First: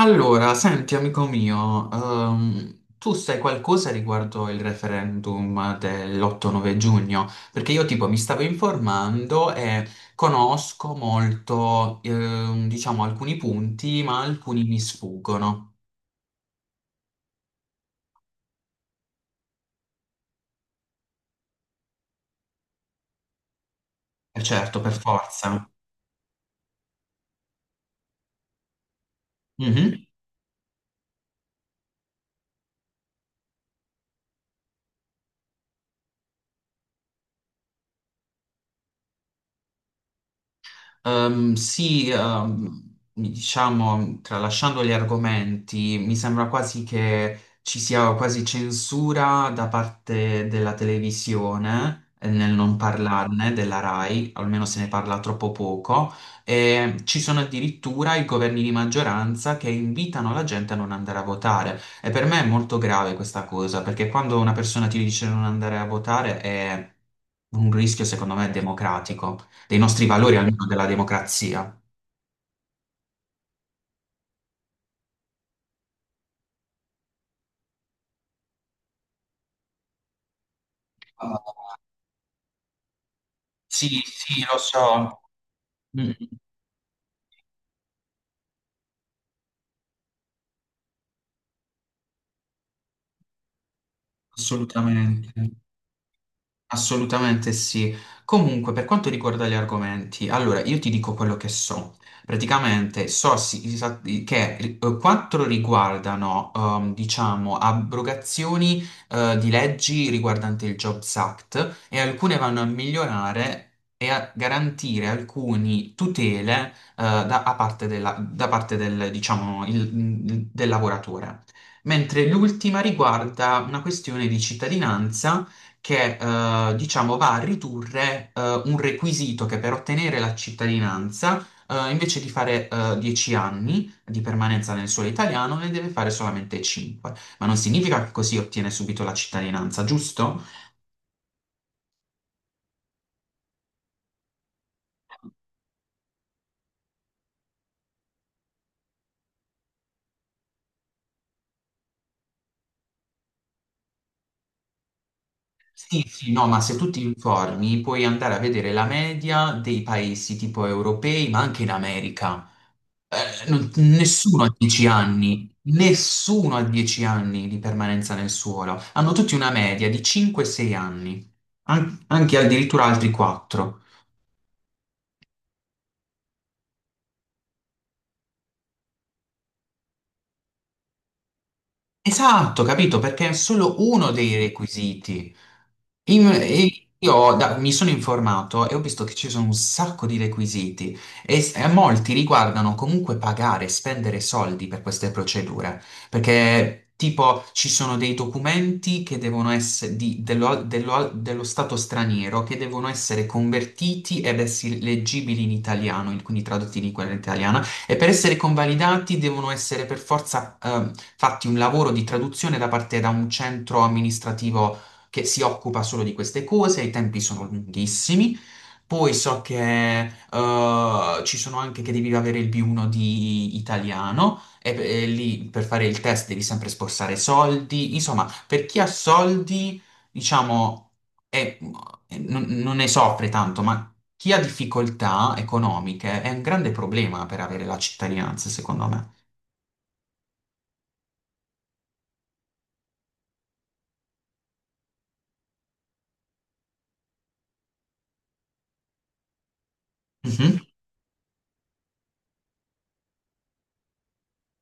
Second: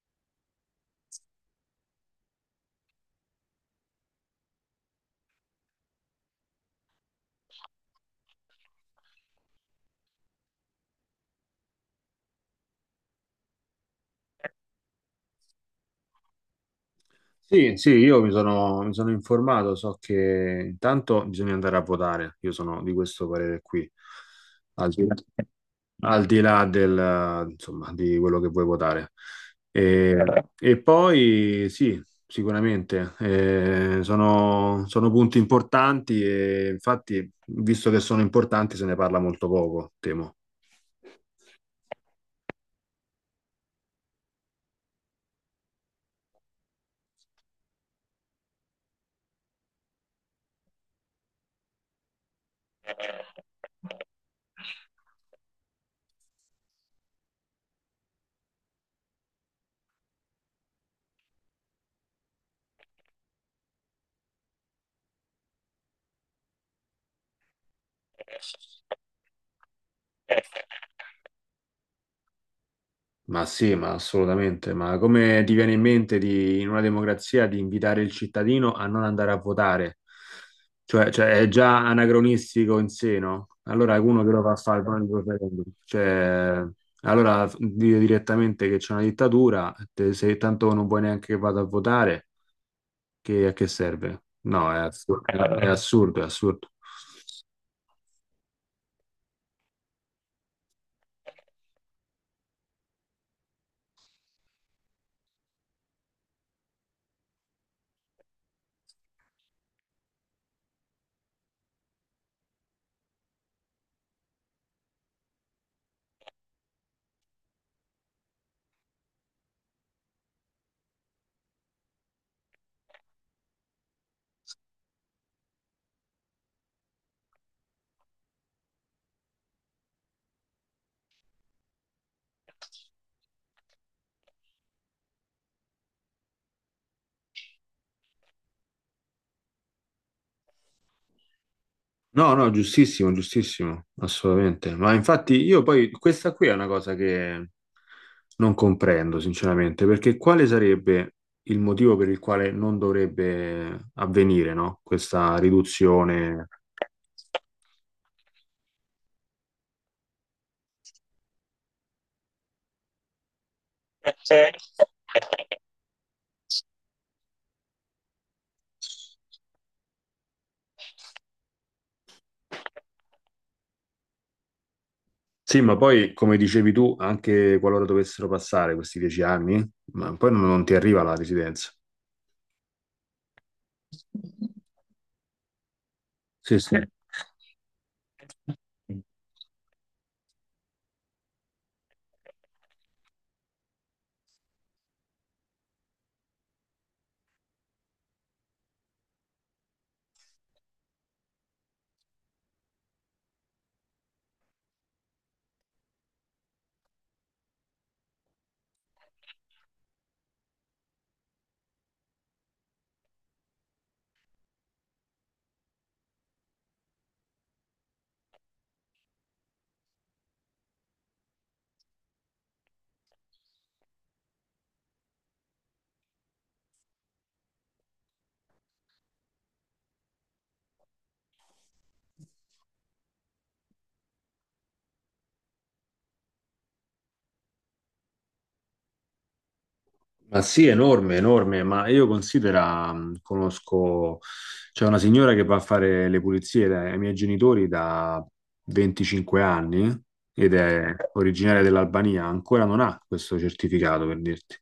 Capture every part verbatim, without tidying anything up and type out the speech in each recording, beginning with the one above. Allora, senti amico mio, ehm, tu sai qualcosa riguardo il referendum dell'otto nove giugno? Perché io tipo mi stavo informando e conosco molto, ehm, diciamo, alcuni punti, ma alcuni mi sfuggono. Sì, sì, io mi sono, mi sono informato, so che intanto bisogna andare a votare. Io sono di questo parere qui, Eh certo, al per di là, forza. al di là del, insomma, di quello che vuoi votare. Mhm. E, e poi sì, sicuramente, eh, sono, sono punti importanti e infatti, visto che sono importanti, se ne parla molto poco, temo. Ehm, sì, ehm, diciamo, tralasciando gli argomenti, mi sembra quasi che ci sia quasi censura da parte della televisione eh, nel non parlarne della RAI, almeno se ne parla troppo poco, e ci sono addirittura i governi di maggioranza che invitano la gente a non andare a votare. E per me è molto grave questa cosa, perché quando una persona ti dice di non andare a votare è un rischio, secondo me, democratico dei nostri valori, almeno della democrazia. Ma sì, ma assolutamente. Ma come ti viene in mente, di, in una democrazia, di invitare il cittadino a non andare a votare? Cioè, cioè, è Ah, già anacronistico in sé, no? sì, Allora uno che lo sì, fa lo fare il so. referendum. Mm, Cioè, allora dire direttamente che c'è una dittatura, te- se tanto non vuoi neanche che vada a votare, che, a che serve? No, è assurdo, assolutamente. è è assurdo, è assurdo. Assolutamente sì. Comunque, per quanto riguarda gli argomenti, allora io ti dico quello che so. Praticamente so sì- sa- che eh, quattro riguardano, ehm, diciamo, abrogazioni, eh, di leggi riguardanti il Jobs Act e alcune vanno a migliorare e a garantire alcune tutele, eh, da, a parte della- da parte del, diciamo, il- del lavoratore. Mentre l'ultima riguarda una questione di cittadinanza che eh, diciamo va a ridurre eh, un requisito che per ottenere la cittadinanza, eh, invece di fare eh, dieci anni di permanenza nel suolo italiano, ne deve fare solamente cinque. Ma non significa che così ottiene subito la cittadinanza, giusto? No, no, giustissimo, giustissimo, assolutamente. Ma infatti io poi, questa qui è una cosa che non comprendo, sinceramente, perché quale sarebbe il motivo per il quale non dovrebbe avvenire, no? Questa Sì, sì, no, riduzione. ma se tu ti informi puoi andare a vedere la media dei paesi tipo europei, ma anche in America. Eh, non- nessuno ha dieci Eh, anni, nessuno ha dieci anni di permanenza nel suolo. Hanno tutti una media di cinque sei anni, An- anche addirittura altri quattro. Sì, ma poi, come dicevi tu, anche qualora dovessero passare questi dieci anni, ma poi non, non ti arriva la residenza. Esatto, capito? Perché è solo uno dei requisiti. In- Sì, sì. E io da- mi sono informato e ho visto che ci sono un sacco di requisiti e, s- e molti riguardano comunque pagare, spendere soldi per queste procedure, perché tipo ci sono dei documenti che devono essere di- dello, dello- dello stato straniero che devono essere convertiti ed essere leggibili in italiano, in- quindi tradotti in lingua italiana, e per essere convalidati devono essere per forza ehm, fatti un lavoro di traduzione da parte da un centro amministrativo che si occupa solo di queste cose, i tempi sono lunghissimi. Poi so che eh, ci sono anche che devi avere il B uno di italiano e, e lì per fare il test devi sempre sborsare soldi. Insomma, per chi ha soldi, diciamo, è- non, non ne soffre tanto, ma chi ha difficoltà economiche è un grande problema per avere la cittadinanza, secondo me. Ma sì, enorme, enorme, ma io considera, mh, conosco, c'è una signora che va a fare le pulizie dai- ai miei genitori da venticinque anni ed Mhm. è originaria dell'Albania, ancora non ha questo certificato per dirti.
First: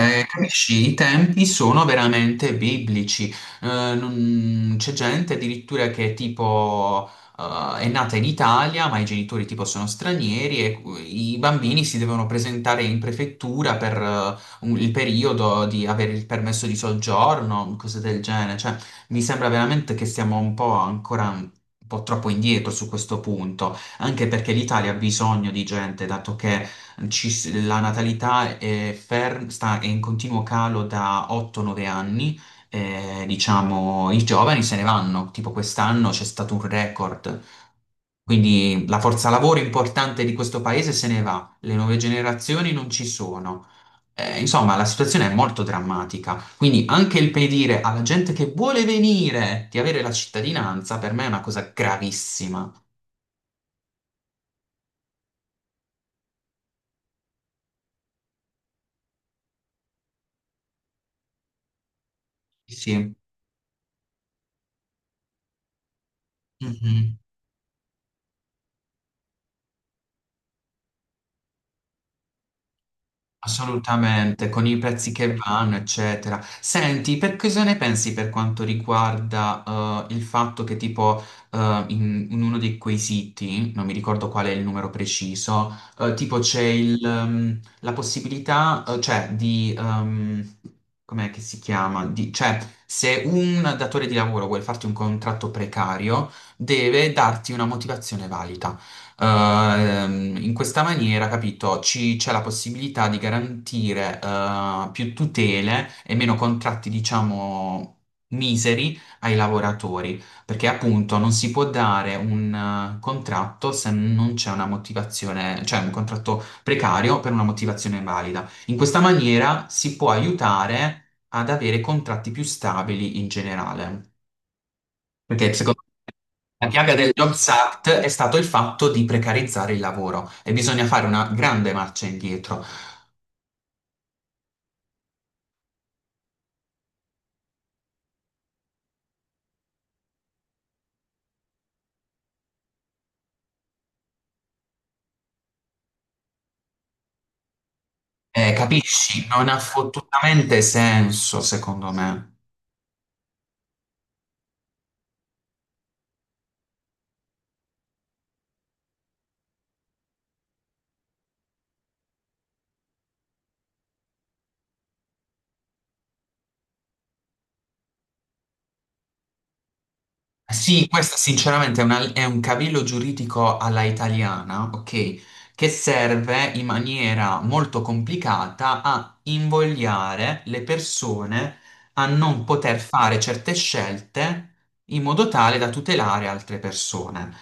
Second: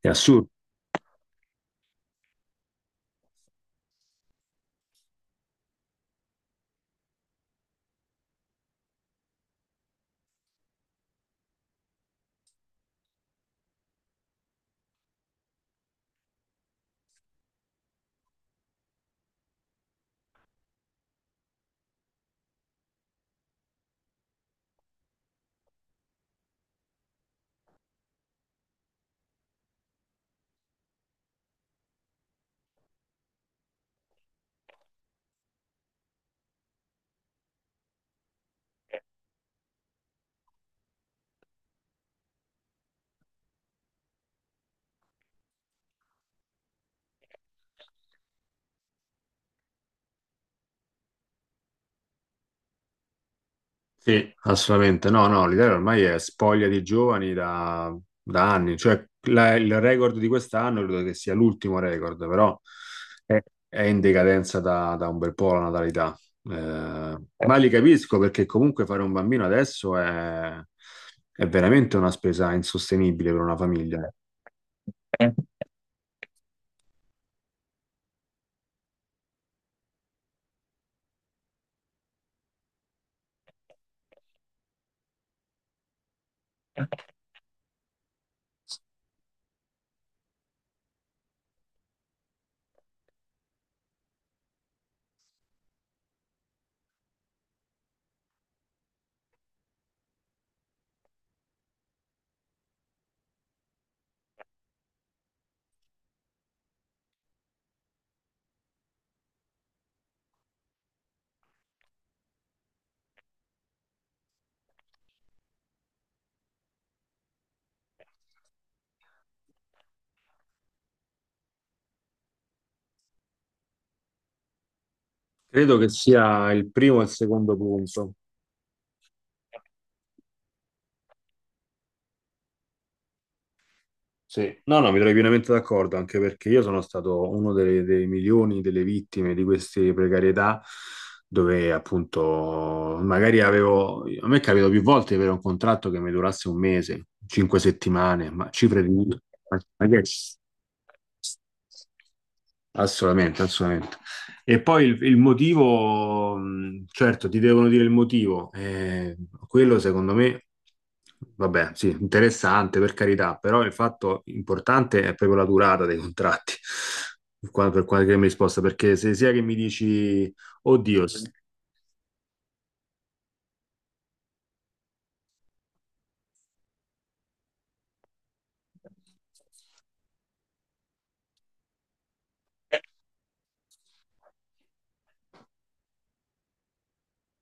È assurdo. capisci, i tempi sono veramente biblici. Eh, non- C'è gente addirittura che tipo eh, è nata in Italia, ma i genitori tipo sono stranieri e i bambini si devono presentare in prefettura per eh, un- il periodo di avere il permesso di soggiorno, cose del genere. Cioè, mi sembra veramente che stiamo un po' ancora un po' troppo indietro su questo punto, anche perché l'Italia ha bisogno di gente, dato che ci s- la natalità è, fer- sta- è in continuo calo da otto nove anni, eh, diciamo i giovani se ne vanno, tipo quest'anno c'è stato un record, quindi la forza lavoro importante di questo paese se ne va, le nuove generazioni non ci sono. Eh, insomma, la situazione è molto drammatica, quindi anche il pedire alla gente che vuole venire di avere la cittadinanza per me è una cosa gravissima. Sì, assolutamente. No, no, l'Italia ormai è spoglia di giovani da, da anni. Cioè, la- il record di quest'anno credo che sia l'ultimo record, però Sì. è, è in decadenza da, da un bel po' la natalità. Eh, Mhm. Eh, ma li capisco perché comunque fare un bambino adesso è, è veramente una spesa insostenibile per una famiglia. Assolutamente, con i prezzi che Eh. vanno, eccetera. Senti, per cosa ne pensi per quanto riguarda eh, il fatto che tipo eh, in, in uno di quei siti, non mi ricordo qual è il numero preciso, eh, tipo c'è il, ehm, la possibilità, eh, cioè di, ehm, com'è che si chiama? Di- cioè se un datore di lavoro vuole farti un contratto precario, deve darti una motivazione valida ehm, in questa maniera, capito, ci- c'è la possibilità di garantire eh, più tutele e meno contratti, diciamo, miseri ai lavoratori, perché appunto non si può dare un eh, contratto se non c'è una motivazione, cioè un contratto precario per una motivazione valida. In questa maniera si può aiutare ad avere contratti più stabili in generale. Perché Credo secondo che sia la il piaga primo e del il Jobs secondo Act è punto. stato il fatto di precarizzare il lavoro e bisogna fare una grande marcia indietro. Sì, no, no, mi trovi pienamente d'accordo, anche perché io sono stato uno delle- dei milioni delle vittime di queste precarietà, dove appunto magari avevo, a me è capitato più volte di avere un contratto che mi durasse un mese, cinque settimane, ma Eh, cifre di... capisci? Non ha ma che- fottutamente senso, secondo me. Assolutamente, assolutamente. E poi il, il motivo, mh, certo, ti devono dire il motivo. eh, quello secondo me, vabbè, sì, interessante per carità, però il fatto importante è proprio la durata dei contratti, qua- per qualche mi risposta, perché se sia che mi dici, Sì, oddio, questo sì, sinceramente è, una- è un cavillo giuridico alla italiana, ok, che serve in maniera molto complicata a invogliare le persone a non poter fare certe scelte in modo tale da tutelare altre persone.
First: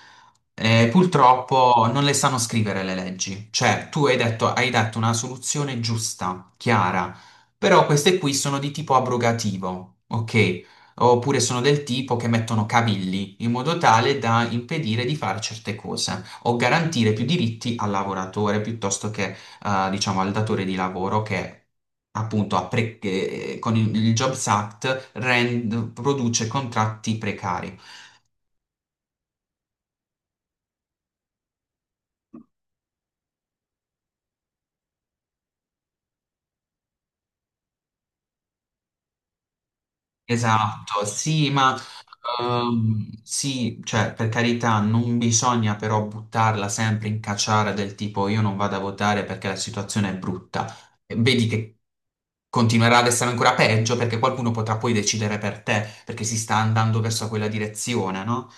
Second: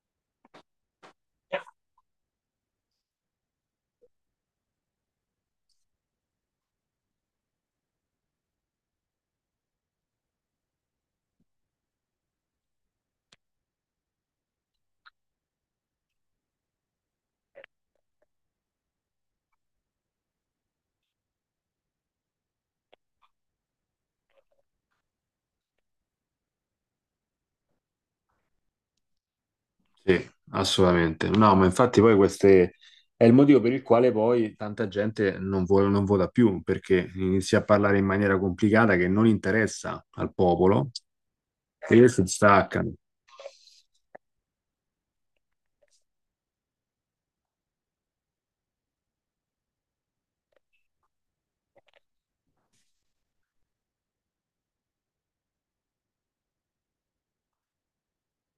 Eh, purtroppo non le sanno scrivere le leggi, cioè tu hai detto, hai dato una soluzione giusta, chiara, però queste qui sono di tipo abrogativo, ok? Oppure sono del tipo che mettono cavilli in modo tale da impedire di fare certe cose o garantire più diritti al lavoratore piuttosto che, eh, diciamo, al datore di lavoro che appunto ha pre- che, eh, con il, il Jobs Act rend- produce contratti precari. assolutamente. No, ma infatti poi queste... È il motivo per il quale poi tanta gente non, vuole- non vota più, perché inizia a parlare in maniera complicata che non interessa al popolo Esatto, sì, ma e si staccano. ehm, sì, cioè per carità non bisogna però buttarla sempre in cacciara del tipo io non vado a votare perché la situazione è brutta. Vedi che continuerà ad essere ancora peggio perché qualcuno potrà poi decidere per te, perché si sta andando verso quella direzione, no?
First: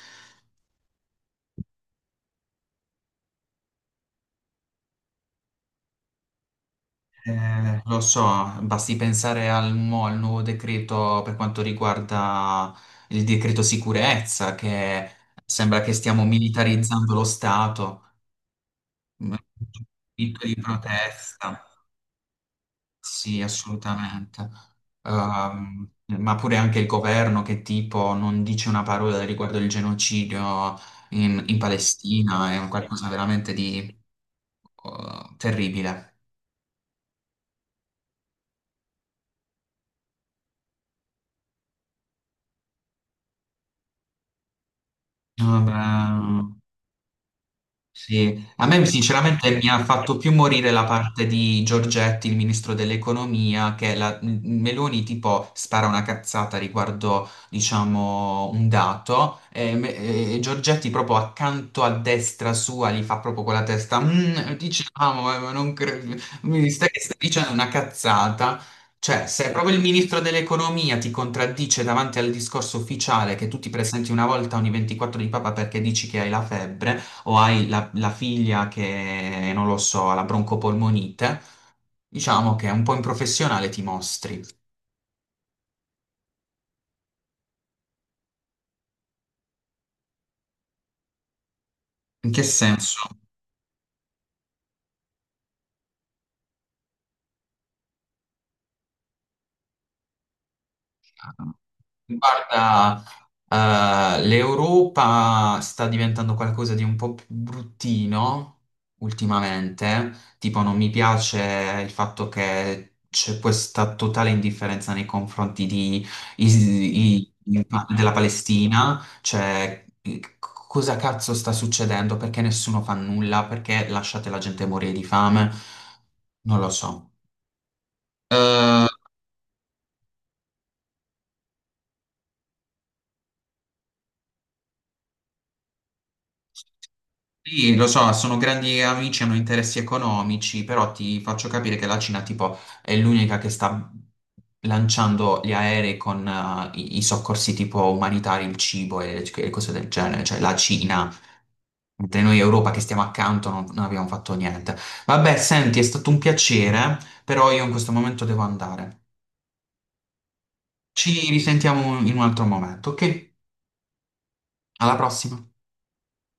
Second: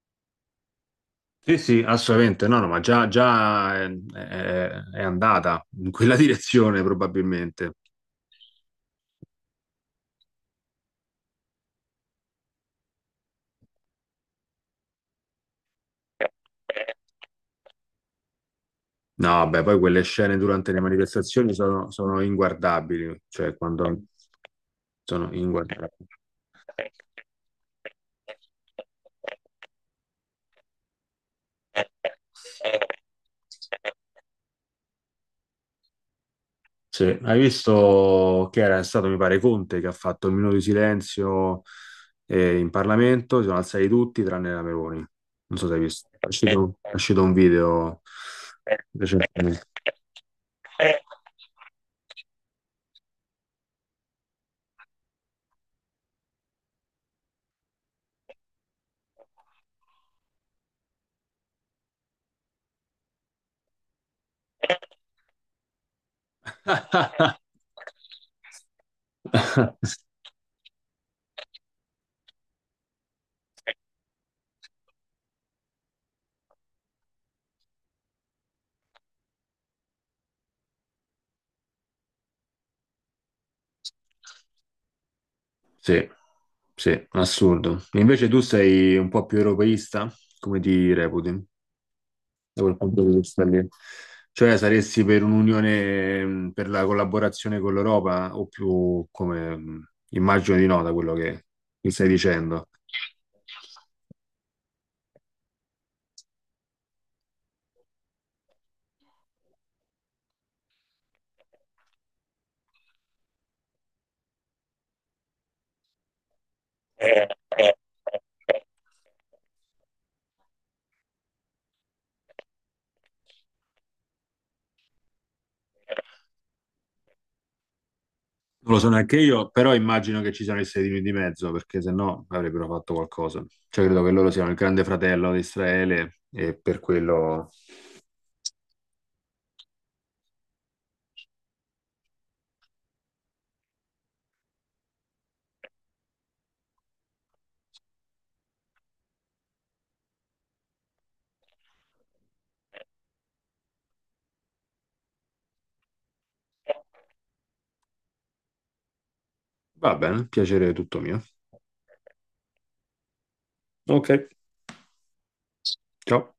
Sì, sì, assolutamente, no, no, ma già, già è, è- è andata in quella direzione probabilmente. Eh, lo so, basti pensare al, mo- al nuovo decreto per quanto riguarda il decreto sicurezza, che sembra che stiamo militarizzando lo Stato, No, beh, poi quelle scene diritto di durante le manifestazioni protesta. sono, sono inguardabili, Sì, cioè quando assolutamente. sono Ehm, inguardabili. ma pure anche il governo che tipo non dice una parola riguardo il genocidio in, in Palestina è un qualcosa veramente di eh, terribile. Sì, hai visto che era stato, mi pare, Conte che ha fatto un minuto di silenzio eh, in Parlamento, si sono alzati tutti tranne la Meloni. Non so se hai Vabbè. visto. È uscito, è uscito un video Sì, a me sinceramente recentemente. mi ha fatto più morire la parte di Giorgetti, il ministro dell'economia, che la Meloni tipo spara una cazzata riguardo, diciamo, un dato e, me- e Giorgetti proprio accanto a destra sua gli fa proprio con la testa, "Mm, diciamo, eh, ma non credo, mi stai, stai dicendo una cazzata." Cioè, se proprio il ministro dell'economia ti contraddice davanti al discorso ufficiale che tu ti presenti una volta ogni ventiquattro di papa perché dici che hai la febbre, o hai la, la figlia che, non lo so, ha la broncopolmonite, diciamo che un po' in professionale ti mostri. Sì, sì, assurdo. Invece tu sei un po' più europeista? Come ti reputi? In che Da quel punto senso? di vista lì. Cioè, saresti per un'unione, mh, per la collaborazione con l'Europa, o più come, mh, immagino di no, da quello che mi stai dicendo. Guarda, eh, l'Europa sta diventando qualcosa di un po' più bruttino ultimamente, tipo non mi piace il fatto che c'è questa totale indifferenza nei confronti di- i- i- della Palestina, cioè eh, cosa cazzo sta succedendo, perché nessuno fa nulla, perché lasciate la gente morire di fame, non lo so. Non lo so neanche io, però immagino che ci siano gli Stati Uniti di mezzo, perché se no avrebbero fatto qualcosa. Cioè, credo che loro siano il grande fratello di Israele e per quello... Sì, lo so, sono grandi amici, hanno interessi economici, però ti faccio capire che la Cina, tipo, è l'unica che sta lanciando gli aerei con eh, i, i soccorsi tipo umanitari, il cibo e, e cose del genere, cioè la Cina, mentre noi Europa che stiamo accanto non, non abbiamo fatto niente. Vabbè, senti, è stato un piacere, però io in questo momento devo andare. Va bene, piacere tutto mio. Ci risentiamo in un altro momento, ok? Ok, Alla prossima. ciao.